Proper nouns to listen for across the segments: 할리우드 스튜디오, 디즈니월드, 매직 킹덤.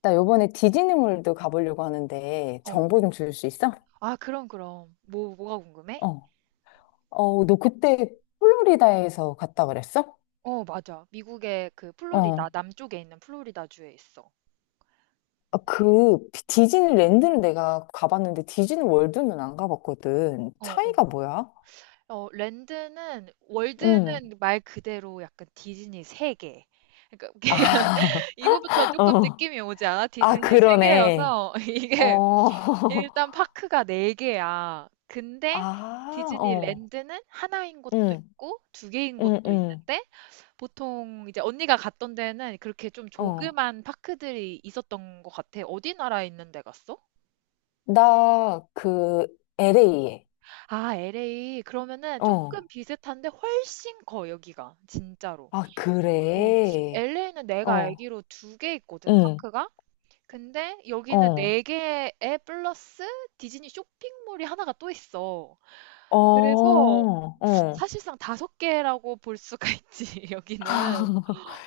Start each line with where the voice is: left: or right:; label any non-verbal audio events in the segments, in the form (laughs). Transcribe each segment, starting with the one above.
left: 나 요번에 디즈니월드 가보려고 하는데
right: 어. 어.
left: 정보 좀 줄 수 있어?
right: 아, 그럼, 그럼. 뭐가 궁금해?
left: 어. 어, 너 그때 플로리다에서 갔다 그랬어?
right: 어, 맞아. 미국의 그 플로리다,
left: 어.
right: 남쪽에 있는 플로리다주에 있어.
left: 아, 그 디즈니랜드는 내가 가봤는데 디즈니월드는 안 가봤거든.
right: 어, 어.
left: 차이가 뭐야?
right: 어, 랜드는,
left: 응.
right: 월드는 말 그대로 약간 디즈니 세계. 그러니까
left: 아,
right: (laughs) 이거부터
left: (laughs)
right: 조금
left: 어.
right: 느낌이 오지 않아?
left: 아,
right: 디즈니
left: 그러네.
right: 세계여서 (laughs) 이게
left: 어.
right: 일단
left: (laughs)
right: 파크가 네 개야. 근데
left: 아,
right: 디즈니
left: 어.
right: 랜드는 하나인 곳도
left: 응,
right: 있고 두 개인
left: 응,
right: 곳도
left: 응.
right: 있는데 보통 이제 언니가 갔던 데는 그렇게 좀
left: 어.
right: 조그만 파크들이 있었던 것 같아. 어디 나라에 있는 데 갔어?
left: 나 그 LA에.
right: 아, LA. 그러면은 조금
left: 어.
right: 비슷한데 훨씬 커, 여기가. 진짜로.
left: 아,
right: 어,
left: 그래.
right: LA는 내가
left: 어.
right: 알기로 두 개 있거든,
left: 응.
right: 파크가. 근데 여기는
left: 어,
right: 네 개에 플러스 디즈니 쇼핑몰이 하나가 또 있어.
left: 어,
right: 그래서
left: 어.
right: 사실상 다섯 개라고 볼 수가 있지, (laughs) 여기는.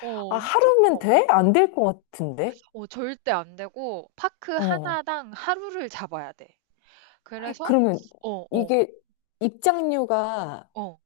right: 어,
left: 아,
right: 엄청
left: 하루면
right: 커.
left: 돼? 안 될 것 같은데?
right: 어, 절대 안 되고, 파크
left: 어.
right: 하나당 하루를 잡아야 돼. 그래서,
left: 그러면
right: 어, 어,
left: 이게 입장료가
right: 어.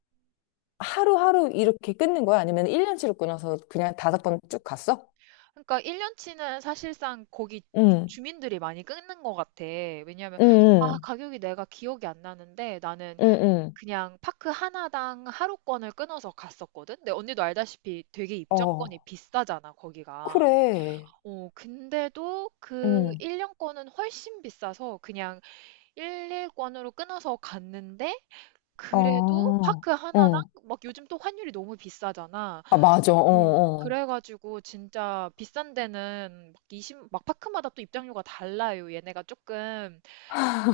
left: 하루하루 이렇게 끊는 거야? 아니면 1년치로 끊어서 그냥 다섯 번 쭉 갔어?
right: 그러니까 1년치는 사실상 거기 주-
left: 응,
right: 주민들이 많이 끊는 것 같아. 왜냐하면,
left: 응,
right: 아,
left: 응,
right: 가격이 내가 기억이 안 나는데, 나는
left: 응,
right: 그냥 파크 하나당 하루권을 끊어서 갔었거든? 근데 언니도 알다시피 되게
left: 응.
right: 입장권이
left: 어,
right: 비싸잖아, 거기가.
left: 그래.
right: 어, 근데도 그
left: 응,
right: 1년권은 훨씬 비싸서 그냥 1일권으로 끊어서 갔는데, 그래도
left: 어,
right: 파크 하나당
left: 어.
right: 막 요즘 또 환율이 너무 비싸잖아.
left: 아, 맞아. 어,
right: 음.
left: 어.
right: 그래가지고 진짜 비싼 데는 막 이십, 막 파크마다 또 입장료가 달라요. 얘네가 조금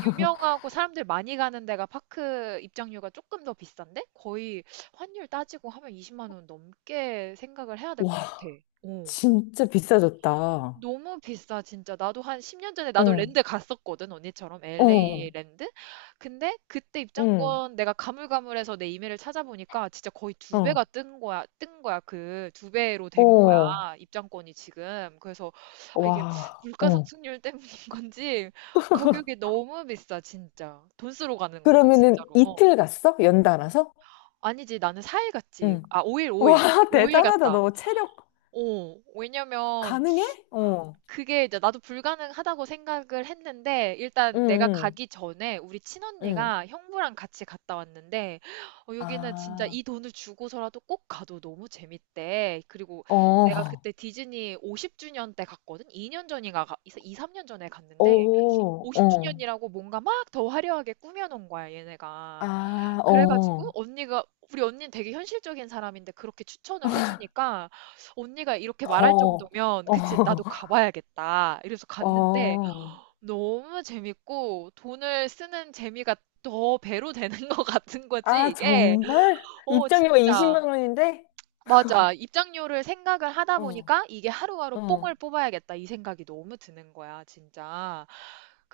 right: 유명하고 사람들 많이 가는 데가 파크 입장료가 조금 더 비싼데? 거의 환율 따지고 하면 20만 원 넘게 생각을 해야 될 것 같아.
left: 와,
right: 어.
left: 진짜 비싸졌다.
right: 너무 비싸, 진짜. 나도 한 10년 전에 나도
left: 응,
right: 랜드 갔었거든, 언니처럼. LA
left: 어,
right: 랜드? 근데 그때
left: 응,
right: 입장권 내가 가물가물해서 내 이메일을 찾아보니까 진짜 거의 두 배가
left: 어.
right: 뜬 거야, 뜬 거야. 그 두 배로 된 거야,
left: 어.
right: 입장권이 지금. 그래서, 아, 이게
left: 와,
right: 물가
left: 어.
right: 상승률 때문인 (laughs) 건지 가격이 너무 비싸, 진짜. 돈 쓰러 가는 곳,
left: 그러면은
right: 진짜로. 어.
left: 이틀 갔어? 연달아서?
right: 아니지, 나는 4일 갔지.
left: 응.
right: 아, 5일,
left: 와,
right: 5일.
left: (laughs)
right: 5일
left: 대단하다.
right: 갔다.
left: 너 체력
right: 어, 왜냐면
left: 가능해? 어.
right: 그게 이제 나도 불가능하다고 생각을 했는데
left: 응,
right: 일단 내가
left: 응,
right: 가기 전에 우리
left: 응.
right: 친언니가 형부랑 같이 갔다 왔는데 어, 여기는 진짜
left: 아,
right: 이 돈을 주고서라도 꼭 가도 너무 재밌대. 그리고 내가
left: 어.
right: 그때 디즈니 50주년 때 갔거든. 2년 전인가 가, 2, 3년 전에 갔는데
left: 오, 어.
right: 50주년이라고 뭔가 막 더 화려하게 꾸며놓은 거야, 얘네가.
left: 아,
right: 그래가지고
left: 어.
right: 언니가 우리 언니는 되게 현실적인 사람인데 그렇게 추천을 해주니까 언니가 이렇게 말할
left: 더.
right: 정도면
left: 어.
right: 그치 나도 가봐야겠다 이래서
left: (laughs)
right: 갔는데
left: 어.
right: 너무 재밌고 돈을 쓰는 재미가 더 배로 되는 (laughs) 것 같은 거지,
left: 아,
right: 이게.
left: 정말?
right: 어,
left: 입장료가
right: 진짜.
left: 20만 원인데?
right: 맞아, 입장료를 생각을 하다
left: 어.
right: 보니까 이게 하루하루 뽕을
left: 어.
right: 뽑아야겠다 이 생각이 너무 드는 거야, 진짜.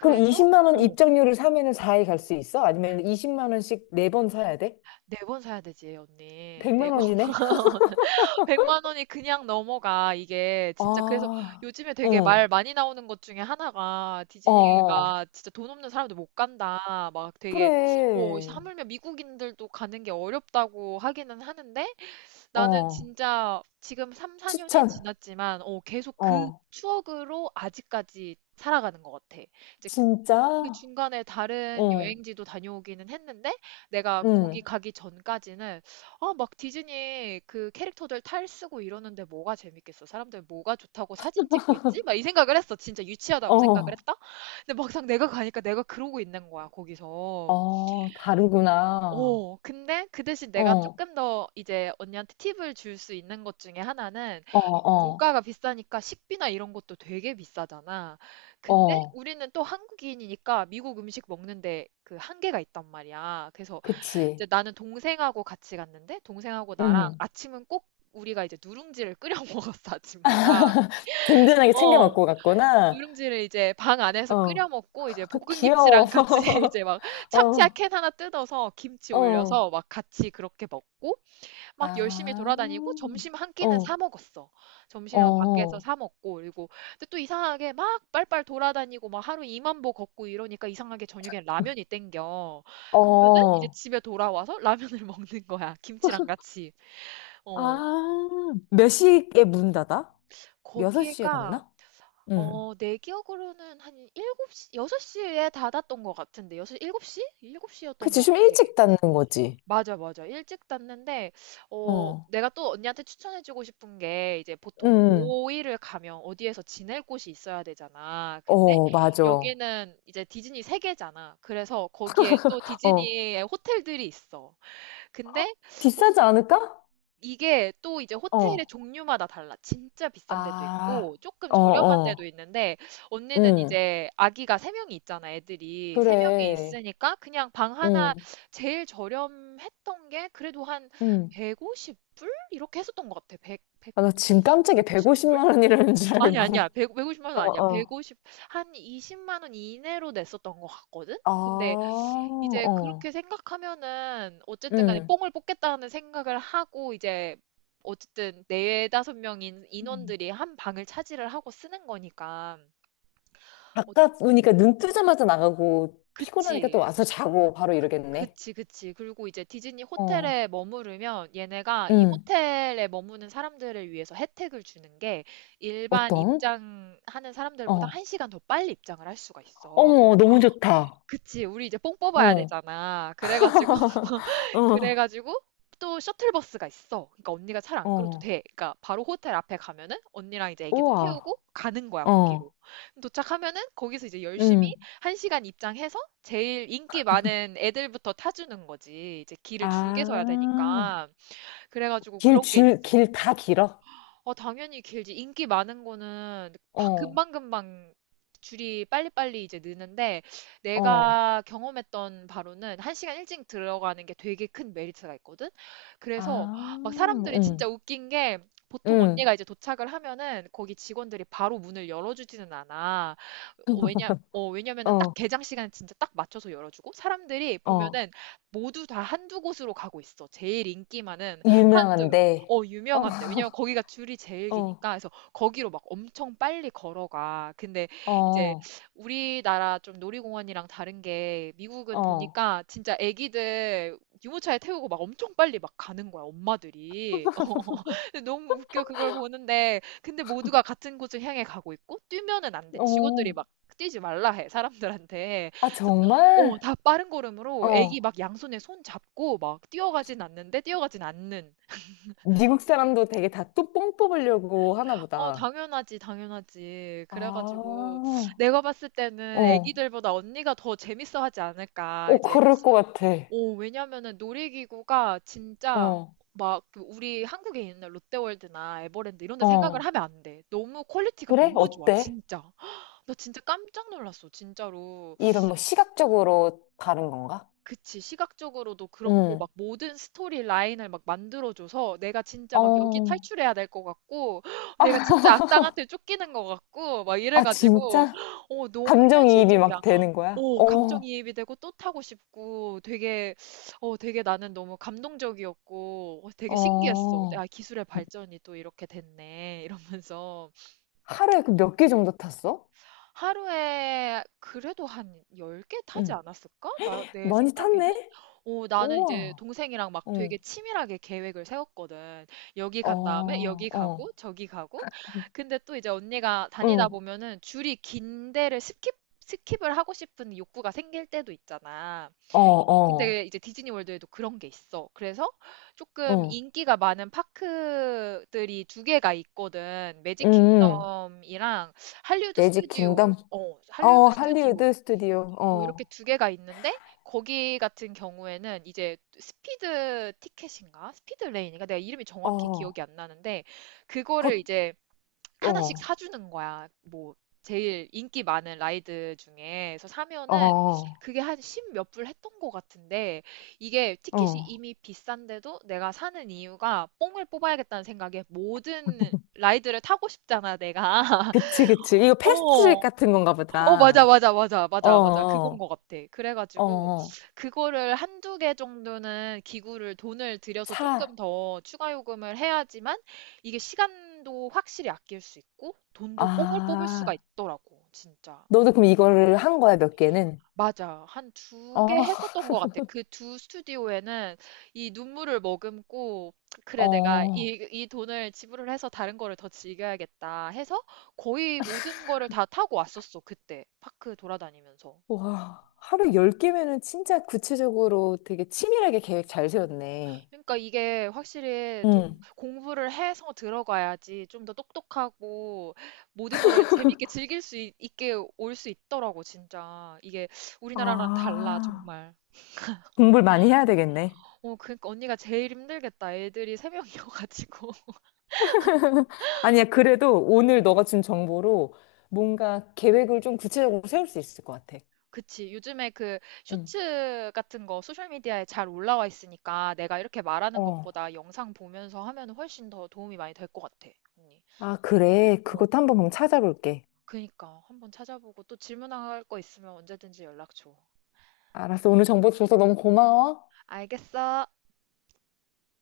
left: 그럼 20만 원
right: 어,
left: 입장료를 사면은 4회갈 수 있어? 아니면 20만 원씩 4번 사야 돼?
right: 네 번 사야 되지 언니,
left: 100만
right: 4번.
left: 원이네?
right: 100만 원이 그냥 넘어가, 이게. 진짜. 그래서
left: 아,
right: 요즘에 되게 말
left: 어,
right: 많이 나오는 것 중에 하나가,
left: 어,
right: 디즈니가 진짜 돈 없는 사람들 못 간다. 막 되게, 어,
left: 그래.
right: 하물며 미국인들도 가는 게 어렵다고 하기는 하는데 나는
left: 어,
right: 진짜 지금 3, 4년이
left: 추천.
right: 지났지만, 어, 계속 그
left: 어,
right: 추억으로 아직까지 살아가는 것 같아. 이제 그
left: 진짜?
right: 중간에 다른
left: 어.
right: 여행지도 다녀오기는 했는데 내가 거기
left: 응,
right: 가기 전까지는, 아, 막 디즈니 그 캐릭터들 탈 쓰고 이러는데 뭐가 재밌겠어? 사람들 뭐가 좋다고 사진 찍고 있지? 막 이 생각을 했어. 진짜 유치하다고 생각을
left: 어,
right: 했다. 근데 막상 내가 가니까 내가 그러고 있는 거야, 거기서.
left: 어, 다르구나.
right: 어, 근데 그 대신 내가
left: 어,
right: 조금 더 이제 언니한테 팁을 줄 수 있는 것 중에 하나는
left: 어, 어,
right: 물가가 비싸니까 식비나 이런 것도 되게 비싸잖아. 근데
left: 어,
right: 우리는 또 한국인이니까 미국 음식 먹는데 그 한계가 있단 말이야. 그래서
left: 그치.
right: 이제 나는 동생하고 같이 갔는데 동생하고 나랑
left: 응,
right: 아침은 꼭 우리가 이제 누룽지를 끓여 (laughs) 먹었어, 아침마다.
left: 든든하게 챙겨
right: 어,
left: 먹고 갔구나.
right: 누룽지를 이제 방 안에서 끓여
left: 어,
right: 먹고 이제
left: (laughs)
right: 볶은
left: 귀여워.
right: 김치랑 같이 (laughs) 이제 막
left: (laughs)
right: 참치야
left: 어,
right: 캔 하나 뜯어서 김치
left: 어,
right: 올려서 막 같이 그렇게 먹고 막 열심히
left: 아,
right: 돌아다니고 점심 한 끼는 사
left: 어,
right: 먹었어. 점심은 밖에서
left: 어,
right: 사 먹고 그리고 근데 또 이상하게 막 빨빨 돌아다니고 막 하루 2만 보 걷고 이러니까 이상하게 저녁엔 라면이 땡겨. 그러면은 이제
left: 어.
right: 집에 돌아와서 라면을 (laughs) 먹는 거야. 김치랑 같이. 어,
left: 아, 몇 시에 문 닫아? 6시에
right: 거기가
left: 닫나? 응.
right: 어, 내 기억으로는 한 일곱 시 6시에 닫았던 것 같은데, 여섯 일 7시? 7시였던
left: 그치,
right: 것
left: 좀
right: 같아.
left: 일찍 닫는 거지.
right: 맞아, 맞아. 일찍 닫는데, 어,
left: 어.
right: 내가 또 언니한테 추천해주고 싶은 게, 이제 보통
left: 응,
right: 5일을 가면 어디에서 지낼 곳이 있어야 되잖아. 근데
left: 어, 맞아.
right: 여기는 이제 디즈니 세계잖아. 그래서 거기에 또
left: 어,
right: 디즈니의 호텔들이 있어. 근데
left: 비싸지 않을까?
right: 이게 또 이제 호텔의
left: 어,
right: 종류마다 달라. 진짜 비싼 데도
left: 아,
right: 있고 조금
left: 어,
right: 저렴한 데도
left: 어,
right: 있는데 언니는
left: 응
right: 이제 아기가 세명이 있잖아, 애들이. 세명이
left: 그래,
right: 있으니까 그냥 방 하나,
left: 응
right: 제일 저렴했던 게 그래도 한
left: 응.
right: 150불? 이렇게 했었던 것 같아. 100,
left: 아, 나 지금
right: 120,
left: 깜짝이야.
right: 150불?
left: 150만 원이라는 줄
right: 아니, 아니야.
left: 알고.
right: 1 5 0
left: (laughs)
right: 만원
left: 어,
right: 아니야.
left: 어,
right: 150, 한 20만 원 이내로 냈었던 것 같거든?
left: 아,
right: 근데 이제
left: 어,
right: 그렇게 생각하면은 어쨌든 간에
left: 응
right: 뽕을 뽑겠다는 생각을 하고 이제 어쨌든 네다섯 명인
left: 음.
right: 인원들이 한 방을 차지를 하고 쓰는 거니까. 어,
left: 아까 보니까 눈 뜨자마자 나가고, 피곤하니까 또
right: 그치
left: 와서 자고 바로 이러겠네.
right: 그치 그치. 그리고 이제 디즈니
left: 어.
right: 호텔에 머무르면 얘네가 이
left: 응,
right: 호텔에 머무는 사람들을 위해서 혜택을 주는 게, 일반
left: 어떤?
right: 입장하는 사람들보다
left: 어.
right: 한시간더 빨리 입장을 할 수가 있어.
left: 어머, 너무 좋다.
right: 그치, 우리 이제 뽕 뽑아야
left: 어,
right: 되잖아. 그래가지고, (laughs)
left: 어,
right: 그래가지고, 또 셔틀버스가 있어. 그러니까 언니가 차를 안 끌어도
left: 어.
right: 돼. 그러니까 바로 호텔 앞에 가면은 언니랑 이제 애기들 태우고
left: 우와,
right: 가는 거야, 거기로.
left: 어,
right: 그럼 도착하면은 거기서 이제 열심히
left: 응.
right: 한시간 입장해서 제일 인기 많은 애들부터 타주는 거지. 이제 길을 줄게 서야
left: 아,
right: 되니까. 그래가지고
left: 길,
right: 그런 게
left: 줄,
right: 있어.
left: 길 다 길어?
right: 어, 당연히 길지. 인기 많은 거는
left: 어,
right: 금방금방 줄이 빨리빨리 이제 느는데
left: 어.
right: 내가 경험했던 바로는 한시간 일찍 들어가는 게 되게 큰 메리트가 있거든. 그래서
left: 아,
right: 막 사람들이 진짜
left: 응,
right: 웃긴 게 보통
left: 응.
right: 언니가 이제 도착을 하면은 거기 직원들이 바로 문을 열어주지는 않아. 어, 왜냐면은 딱
left: 어,
right: 개장 시간 진짜 딱 맞춰서 열어주고 사람들이
left: 어.
right: 보면은 모두 다 한두 곳으로 가고 있어. 제일 인기 많은 한두,
left: 유명한데. 어,
right: 유명한데. 왜냐면 거기가 줄이 제일
left: (laughs) 어,
right: 기니까. 그래서 거기로 막 엄청 빨리 걸어가. 근데 이제
left: 어,
right: 우리나라 좀 놀이공원이랑 다른 게 미국은
left: 어,
right: 보니까 진짜 애기들 유모차에 태우고 막 엄청 빨리 막 가는 거야, 엄마들이. (laughs) 근데 너무 웃겨, 그걸 보는데. 근데 모두가 같은 곳을 향해 가고 있고, 뛰면은 안 돼. 직원들이
left: 어.
right: 막 뛰지 말라 해, 사람들한테.
left: 아,
right: 그래서 어,
left: 정말?
right: 다 빠른 걸음으로 애기
left: 어.
right: 막 양손에 손 잡고 막 뛰어가진 않는데 뛰어가진 않는.
left: 미국 사람도 되게 다 뚜껑 뽑으려고 하나
right: 어,
left: 보다.
right: 당연하지, 당연하지.
left: 아,
right: 그래가지고 내가 봤을 때는
left: 어.
right: 애기들보다 언니가 더 재밌어 하지 않을까.
left: 어,
right: 이제,
left: 그럴 것 같아.
right: 어, 왜냐면은 놀이기구가 진짜
left: 어,
right: 막그 우리 한국에 있는 롯데월드나 에버랜드 이런 데 생각을
left: 어.
right: 하면 안 돼. 너무 퀄리티가
left: 그래?
right: 너무 좋아,
left: 어때?
right: 진짜. 나 진짜 깜짝 놀랐어, 진짜로.
left: 이런 뭐 시각적으로 다른 건가?
right: 그치. 시각적으로도 그렇고
left: 응.
right: 막 모든 스토리 라인을 막 만들어줘서 내가 진짜 막 여기
left: 어.
right: 탈출해야 될 것 같고 (gasps) 내가
left: 아,
right: 진짜 악당한테 쫓기는 것 같고 막
left: 아,
right: 이래가지고
left: 진짜?
right: (gasps) 어, 너무
left: 감정이입이 막
right: 현실적이야.
left: 되는 거야?
right: 오,
left: 어,
right: 감정이입이 되고 또 타고 싶고 되게, 어, 되게 나는 너무 감동적이었고, 어, 되게 신기했어. 아,
left: 어.
right: 기술의 발전이 또 이렇게 됐네 이러면서.
left: 하루에 그 몇 개 정도 탔어?
right: 하루에 그래도 한 10개 타지
left: 응.
right: 않았을까? 내
left: 많이
right: 생각에는?
left: 탔네?
right: 어, 나는 이제
left: 우와.
right: 동생이랑 막 되게
left: 응.
right: 치밀하게 계획을 세웠거든. 여기 간 다음에
left: 어,
right: 여기 가고
left: 어.
right: 저기 가고. 근데 또 이제 언니가 다니다
left: 응.
right: 보면은 줄이 긴 데를 스킵을 하고 싶은 욕구가 생길 때도 있잖아.
left: 어, 어.
right: 근데 이제 디즈니 월드에도 그런 게 있어. 그래서 조금
left: 응.
right: 인기가 많은 파크들이 두 개가 있거든. 매직
left: 음.
right: 킹덤이랑 할리우드
left: 매직
right: 스튜디오.
left: 킹덤?
right: 어,
left: 어,
right: 할리우드 스튜디오.
left: 할리우드 스튜디오.
right: 어, 이렇게
left: 어.
right: 두 개가 있는데 거기 같은 경우에는 이제 스피드 티켓인가? 스피드 레인인가? 내가 이름이 정확히
left: 어.
right: 기억이 안 나는데 그거를
left: 더,
right: 이제 하나씩
left: 어.
right: 사주는 거야. 뭐, 제일 인기 많은 라이드 중에. 그래서 사면은
left: 어.
right: 그게 한 십몇불 했던 것 같은데 이게 티켓이
left: 어.
right: 이미 비싼데도 내가 사는 이유가 뽕을 뽑아야겠다는 생각에 모든 라이드를 타고 싶잖아, 내가. (laughs)
left: 그치, 그치. 이거 패스트리
right: 어.
left: 같은 건가
right: 어, 맞아,
left: 보다.
right: 맞아, 맞아,
left: 어,
right: 맞아, 맞아. 그건
left: 어,
right: 것 같아.
left: 어.
right: 그래가지고,
left: 어.
right: 그거를 한두 개 정도는 기구를 돈을 들여서
left: 사.
right: 조금 더 추가 요금을 해야지만, 이게 시간도 확실히 아낄 수 있고, 돈도 뽕을 뽑을 수가
left: 아.
right: 있더라고, 진짜.
left: 너도 그럼 이거를 한 거야, 몇 개는?
right: 맞아. 한 두 개
left: 어,
right: 했었던 것 같아. 그 두 스튜디오에는 이 눈물을 머금고, 그래, 내가
left: 어.
right: 이 돈을 지불을 해서 다른 거를 더 즐겨야겠다 해서 거의 모든 거를 다 타고 왔었어, 그때. 파크 돌아다니면서.
left: 와. 하루 열 개면은 진짜 구체적으로 되게 치밀하게 계획 잘 세웠네.
right: 그러니까 이게 확실히 좀
left: 응.
right: 공부를 해서 들어가야지 좀 더 똑똑하고 모든 거를 재밌게 즐길 수 있, 게 올 수 있더라고, 진짜. 이게 우리나라랑 달라,
left: 아.
right: 정말.
left: 공부를 많이 해야 되겠네.
right: 어, 그러니까 언니가 제일 힘들겠다. 애들이 세 명이어가지고. (laughs)
left: (laughs) 아니야, 그래도 오늘 너가 준 정보로 뭔가 계획을 좀 구체적으로 세울 수 있을 것 같아.
right: 그치. 요즘에 그
left: 응.
right: 쇼츠 같은 거 소셜미디어에 잘 올라와 있으니까 내가 이렇게 말하는
left: 어.
right: 것보다 영상 보면서 하면 훨씬 더 도움이 많이 될 것 같아, 언니.
left: 아, 그래.
right: 어,
left: 그것도 한번 그럼 찾아볼게.
right: 그니까. 한번 찾아보고 또 질문할 거 있으면 언제든지 연락 줘.
left: 알았어. 오늘 정보 줘서 너무 고마워.
right: 알겠어.